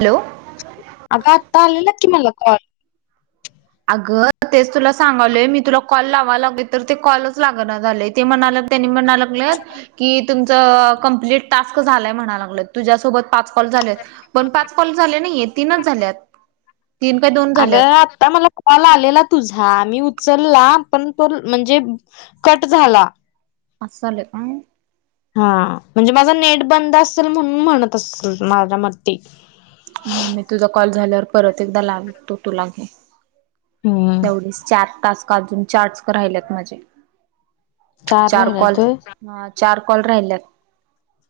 Hello. अगं आत्ता आलेला कि मला कॉल. अगं तेच तुला सांगालोय मी तुला कॉल लावा लागलोय तर ते कॉलच लागना झालंय ते म्हणालय त्यांनी म्हणालं ल्यात की तुमचं कम्प्लीट टास्क झालाय म्हणा लागल्यात तुझ्यासोबत पाच कॉल झाल्यात पण पाच कॉल झाले नाहीयत तीनच झाल्यात तीन काय दोन झाल्यात अगं आता मला कॉल आलेला तुझा मी उचलला पण तो म्हणजे कट झाला. असं झालं काय? हा म्हणजे माझा नेट बंद असेल म्हणून म्हणत असेल माझ्या मती. [unintelligible] म मी तुझा कॉल झाल्यावर परत एकदा लावतो तुला घे. हम्म तेवढस चार टास्क अजून चार्टस क राहिलेत माझे. चार राहिला कॉल तर हा चार कॉल राहिल्यात.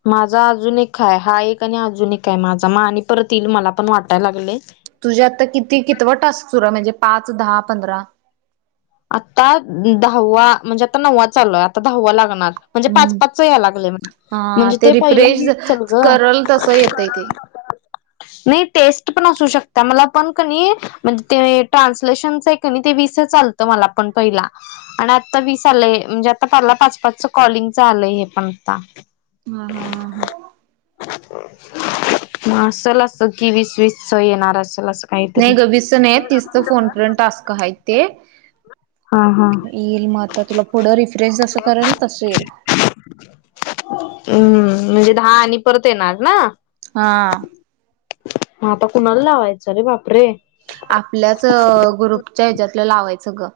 माझा अजून एक हाय एक आणि अजून एक आहे माझा म आणि परत येईल मला पण वाटायला लागलेय. तुझ्या आता किती कितवा टास्क सुरू आहे म्हणजे पाच, दहा, पंधरा? आता दहावा म्हणजे आता नव्वा चालूय आता दहावा लागणार. म्हणजे पाच हम्म पाच या लागलं म हा म्हणजे [unintelligible] ते रिफ्रेश पहिलं चल गं. करल तसं येतय ते नाही टेस्ट पण असू शकत्या मला पण कनी म्हणजे ते ट्रान्सलेशनच आहे काय नाही ते वीस आलतं मला पण पहिला आणि आता वीस आलंय म्हणजे आतापाला पाच पाचच कॉलिंगच आलंय हे पण आता. हा हा हा हा. म असल असं की वीस वीस च येणार असल असं. काहीतरी नाही गं वीसचा नाही तीसचा फोन फ्रेंड टास्क हायत ते. हा हा येईल म आता तुला पुढं रिफ्रेश जसं करेल तसं येईल. हम्म म्हणजे दहा आणि परत येणार ना. हा. मग आता कुणाला लावायचं रे बापरे!. आपल्याच ग्रुपच्या ह्याच्यातलं लावायचं ग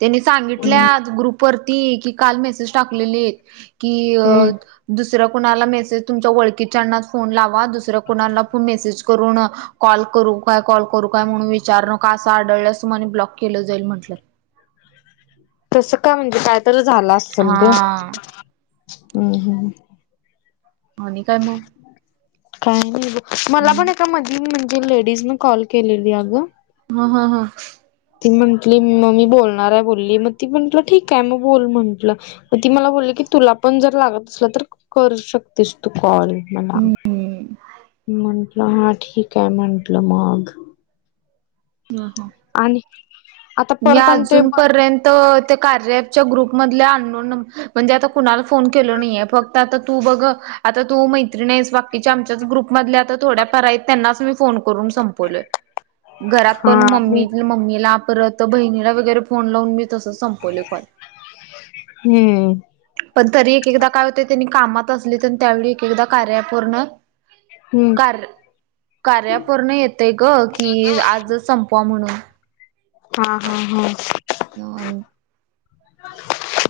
त्यांनी सांगितल्या हम्म अग ग्रुप परती की काल मेसेज टाकलेले आहेत की हम्म दुसऱ्या कुणाला मेसेज तुमच्या ओळखीच्यांनाच फोन लावा दुसऱ्या कुणालाच मेसेज करू ना कॉल करु काय कॉल करू काय म्हणून विचार न का असं आढळल्यासुमने ब्लॉक केलं जाईल म्हटलं. तसं का म्हणजे कायतरी झालं हा असेल ग हम्म हम्म. आणि काय मग? काय नाही ग मला पण ए मधी म्हणजे लेडीज न कॉल केलेली अगं. हा हा हा. ती म्हंटली मग मी बोलणार आहे बोलली मग ती म्हंटलं ठीक आहे मग बोल म्हंटलं. मग ती मला बोलली की तुला पण जर लागत असल तर करू शकतेस तू कॉल. मला हम्म म्हंटलं हा ठीक आहे म्हंटलं मग. हम्म ह. आणि आता मी परत आणि ते बंद अजूनपर्यंत ते कार्याच्या ग्रुप मधल्या अननोन म्हणजे आता कुणाला फोन केल नाहीये बघ. आता तू बघ. आता तू मैत्रीिणीस बाकीच्या आमच्याच ग्रुपमधले आता थोड्या पार आहेत त्यांनाच मी फोन कर करून संपवले घर हा पण मी मम्मी मला परत बहिणीला वगैरे फोन लावून मी तसं सं [unintelligible] हम्म. पण तरी एक एकदा काय होते त्यांनी कामात असली तर त्यावेळी एक एकदा कार्या पूर्ण हम्म. कार कार्यापूर्ण येतय ग की आजच संपवा म्हणून. हा हा हा. [inaudible]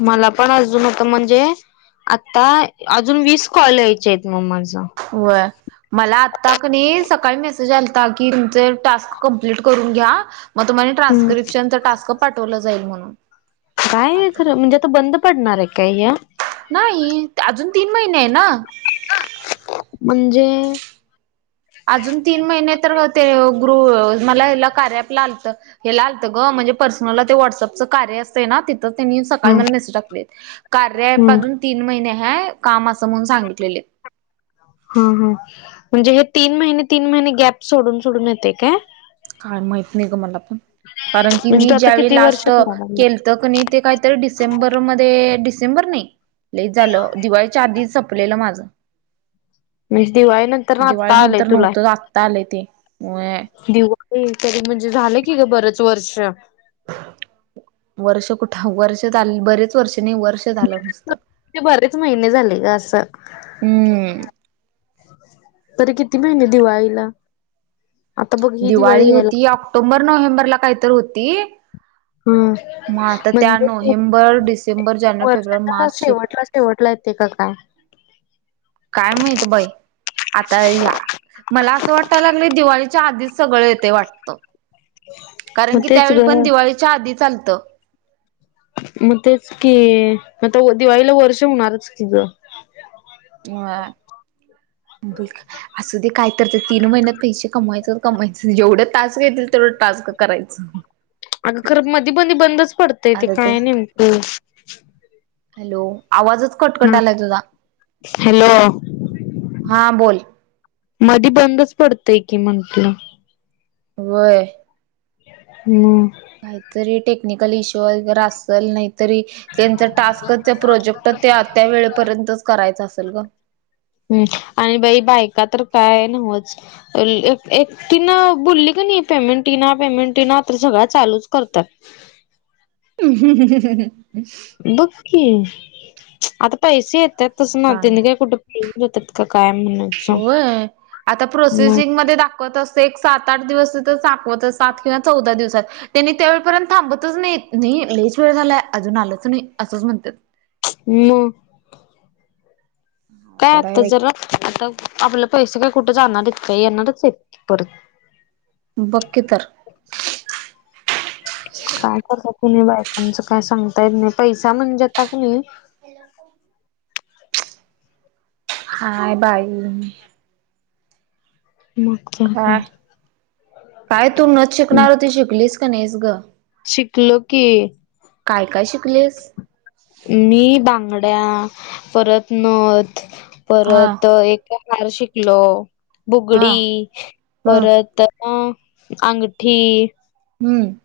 मला पण अजून होत म्हणजे? आता अजून वीस कॉल यायचे आहेत मग माझं व मला आत्ता क नाही सकाळी मेसेज आलता की तुमचे टास्क कंप्लीट करून घ्या मग तुम्हा हम्म ट्रान्स्क्रिप्शन टास्क पाठवलं जाईल म्हणून. काय खरं म्हणजे आता बंद पडणार आहे काय या? नाही अजून तीन महिने आहे ना. म्हणजे अजून तीन महिने तर ते गृ मला हला कार्या अँप ला आलतं हे ला आलंत ग म्हणजे पर्सनलला ते व्हॉट्सअपचं कार्य असतं ना त्यांनी सकाळी हम्म मला मेसेज टाकले कार्याप हम्म. अजून तीन महिने ह्या काम असं म्हणून सांगितलेले. हा हा म्हणजे हे तीन महिने तीन महिने गॅप सोडून सोडून येते काय? काय माहत नाही ग मला पण. कारण की म्हणजे मी तू आता ज्यावेळी किती वर्ष लास्ट कराय लागला केलत क नाही ते काहीतरी डिसेंबरमध्ये ते डिसेंबर नाही लई झालं दिवाळीच्या आधी संपलेला माझं. [unintelligible] दिवाळी नंतर ना दिवाळी आता आलंय नंतर तुला नव्हतं आत्ता आलंय ते व्हय दिवा तरी म्हणजे झालं की ग बरंच वर्ष वर्ष कुठ वर्ष झाल बरेच वर्ष नाही वर्ष झालं नुसतं बरेच महिने झाले ग असं हम्म तरी किती महिने दिवाळीला आता बघ ही दिवाळी यायला ऑक्टोंबर नोव्हेंबरला काही तर होती हम् ह तर त्या नोव्हेंबर डिसेंबर जानेवारी फेब्रुवारी मार्च ए शेवटलाय येते कि काय काय माहित बाई आता या मला असं वाटायला लागलंय दिवाळीच्या आधीच सगळं येतय वाटतं मग कारण की तेच त्यावेळी ग पण दिवाळीच्या आधी आलत मग तेच की म आता दिवाळीला वर्ष होणारच की ग अ ब असू दे काय तर ते तीन महिन्यात पैसे कमायचं कमायचं जेवढं टास येतील तेवढं टास्क करायचं अगं खरं मधी मधी बंदच पडतय ते काय नेमक हॅलो आवाजच कटकट हा आलाय तुझा हॅलो हा बोल मधी बंदच पडतय की म्हटलं होय हम काहीतरी टेक्निकल इश्यू वगैरे असल नाहीतरी त्यांच टास्कच प्रोजेक्ट ते त्या वेळेपर्यंत करायचं असेल ग हम् आणि बाई बायका तर काय न्हवच एकटीन बोलली कनी पेमेंटी येइनि पेमेंट येइना तर सगळंया चालूच करत्यात ह ह बघकी आता पैसे येत्यातच ना बाळ तीते काय कुठ येऊ देत्यात काय म्हणून होय आता प्रोसेसिंग मध्ये दाख कस असत एक सात आठ दिवस तर दाखवत सात किंवा चौदा दिवसात त्यांनी त्यावेेळपर्यंत थांबतच नाही नाही लईच वेळ झालाय अजून आलंच नाही असंच म्हणत्यात ह्म काय अवघड आहे आता बाई. जरा आता आपलं पैसे काय कुठ जाणार आहेत काय येणारच आहेत की परत बकी तर काय कस कुणी बायकांचं काय सांगता येत नाही पैसा म्हणजे आता क नाही काय बाई हम काय काय तू नथ शिकणार होतीस शिकलीस का नाहीस ग शिकलो की काय काय शिकलीस मी बांगड्या परत नथ हा परत एक हार शिकलो हा बुगडी हम्म परत अ आंगठी हम्म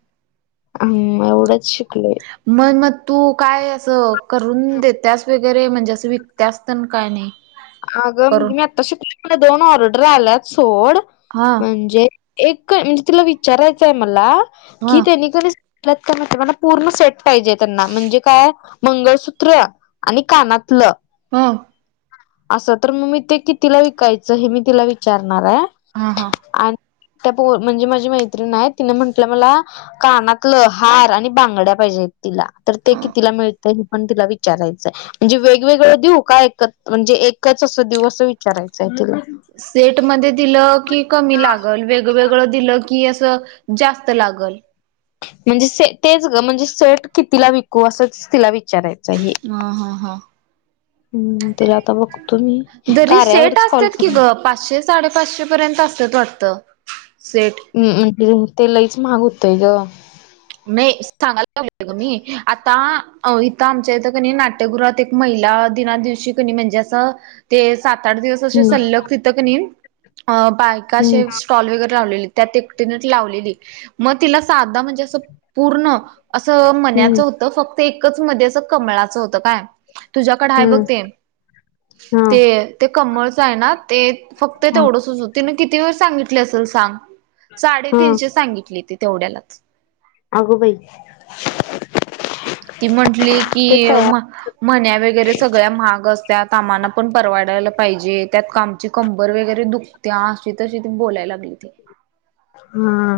हम एवढंच शिकलोय मग मग तू काय असं करून देत्यास वगैरे म्हणजे असं विकत्यास तेन काय नाही अगं करून मी आता शिकलोय खरं दोन ऑर्डर आल्यात सोड हा म्हणजे एक म्हणजे तिला विचारायचंय मला हा कि त्यानी कनी म्ह नातवांना पूर्ण सेट पाहिजे त्यांना म्हणजे काय, मंगळसूत्र आणि कानातलं. हा. असं तर मग मी ते कितीला विकायचं हे मी तिला विचारणार हाय हा हा. आणि पो, म्हणजे माझी मैत्रिण हाय, तिन म्हंटल्या मला कानातलं, हार आणि बांगड्या पाहिजेत. तिला. तर ते कितीला मिळतं, हे पण तिला विचारायचंय? म्हणजे वेगवेगळं दीऊ? का एकत्र म्हणजे एकच अस देऊ, विचारायचय तिला? एकच सेट मध्ये दिलं, की कमी लागल. वेगवेगळं दिलं की असं जास्त लागलं. म्हणजे स तेच ग म्हणजे सेट कितीला विकू असंच तिला विचारायचं. ह, हा, हा. हम्म्. तिला आता बघतो मी, जरी सेट कार्यावरच कॉल असतात करतो. की ग. पाचशे, साडे -पाचशे पर्यंत आसत्यात वाटतं? सेट. हम्म् अ, म ते लईच महाग होतंय ग. नाही, सांगाय पाहिजे ग मी. आता, अ. इथं आमच्या इथं कणी नाट नाट्यगृहात एक, महिला दिना दिवशी कनी म्हणजे असं तेच सात -आठ दिवस असे हम्म सल्लग तिथं कनी. बायका हम्म असे स्टॉल वगैरे लावलेलीत. त्यात एकटीनच लावलेली. मग, तिला साधा म्हणजे असं पूर्ण असं हम्म मण्याचं होतं. फक्त एकच मधे असं कमळाचं होतं काय. तुझ्याकड आहे बघ हम्म ते. हा ते, ते कमळच आहे ना? ते फक्त हा तेवढंसच होत, तिनं किती वेळ सांगितले असेल सांग? हा साडे-तीनशे सांगितलेती, तेवढ्यालाच. अगं बाई! ती म्हंटली की, ते तयार म म्हण्या वगैरे सगळ्या महाग असत्यात. आम्हांना पण परवाडायला पाहिजे. त्यात आमची कंबर वगैरे दुखं ती अशी-तशी ती बोलाय लागली होती. हा.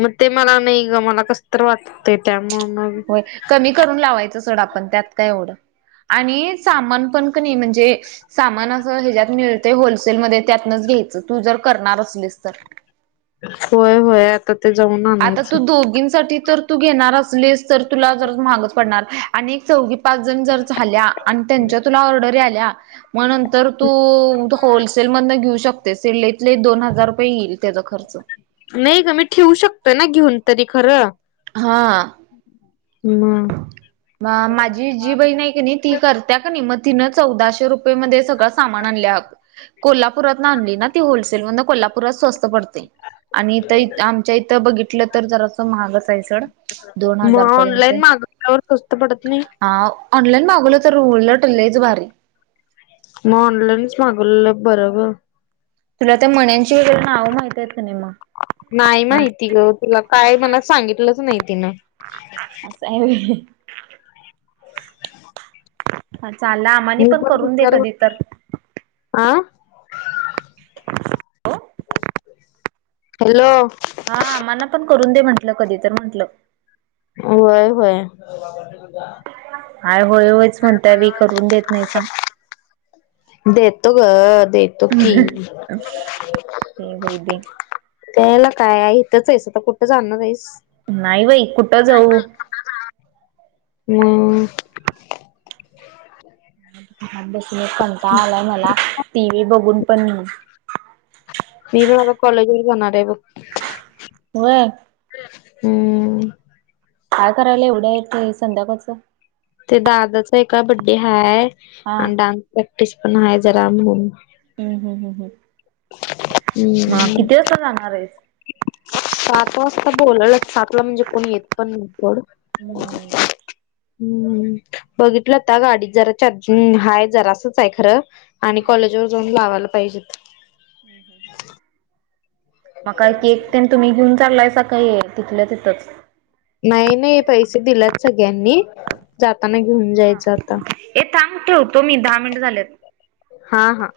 म ते मला नाही गंमना, मला कसं तर वाट ते त्यामुळं मग. ते सोड आपण, त्यात काय एवढं. आणि सामानपण, कनी म्हणजे सामान असं हेज्यात मिळतंय होलसेलमध्ये. त्यातनंच घ्यायचं, तू जर करणार असलीस तर. होय-होय, आ ता, ते जावून आण. आता तू दोघींसाठी तर तू घेणार असलीस, तर तुला जरा महागंच पडणार. आणि एक चौघी-पाचजण जर झाल्या. आणि त्यांच्या तुला ऑर्डरी आल्या, म नंतर तू. होलसेल मधनं घेऊ शकतेस. ते लयीत-लयी, दोन हजार रुपये येईल त्येजा खर्च. नाही गं. मी ठेवू शकतो ना, घेऊन तरी खरं? हां. म, म-माझी जी बहीण आहे कणी? ती करत्या का कणी. म, तिनं चौदाशे रुपये मध्ये सगळं सामान आणल्या अगं. कोल्हापुरातन आणली ना ती होलसेल मधन कोल्हापुरात स्वस्त पडतय. आणि ताई, आमच्या इथं बघितलं तर जरास महागच आहे सोड. दोन-हजार पर्यंत तोवर स्वस्त पडत नाही. हा. ऑनलाईन मागवलं तर? उलंट, लंयीच भारी. मग ऑनलाईनच, मागवलेल बरं गं. तुला त्या मण्यांची वगैरे नावं, माहित आहेत का नाही? मग. नाही माहिती ग. तुला काय, मला सांगितलंच नाही तिनं. आसं आहे व्हय. [inaudible] मी पण करून दे विचार कधी तर. [unintelligible] आ. हॅलो. हा, मला पण करून दे. म्हंटलं, कधी तर म्हंटलं. होय-होय. काय होय-होयच, म्हणताय? मी, करून देत नाहीसां. देतो ग.. देतो की. दे बाई [unintelligible] दे. देईल काय इथंच आहेस आता कुठं जाणार आहेस? नाही बाई कुठं जाऊ. मग. अभ्यासाला कंटाळ आलाय मला टी व्ही बघून पण. मी पण आता कॉलेजर जाणार आहे बघ. होय. हम्म. काय करायला एवढं येतंय संध्याकाळचं? ते दादाचा एका बर्थडे हाय. हा. आणि डान्स प्रॅक्टिस पण आहे जरा बघू. हम्म हम्म हम्म हम्म. मग किती वाजता जाणार आहेस? सात वाजता बोलवल. सातला म्हणजे कोण येत पण नाही एवढं. हम्म. हम्म बघितल आता गाडीत जरा चार्जिंग हाय जरासंच आहे खरं. आणि कॉलेज वर जाऊन लावायला पाहिजेत. मग केक तेन तुम्ही घेऊन चाललायसा सकाळी? तिथल्या तिथंच. नाही नाही पैसे दिलेत सगळ्यांनी जाताना घेऊन जायचं आता. हे थांब ठेवतो मी दहा मिनिट झालेत. हा हा.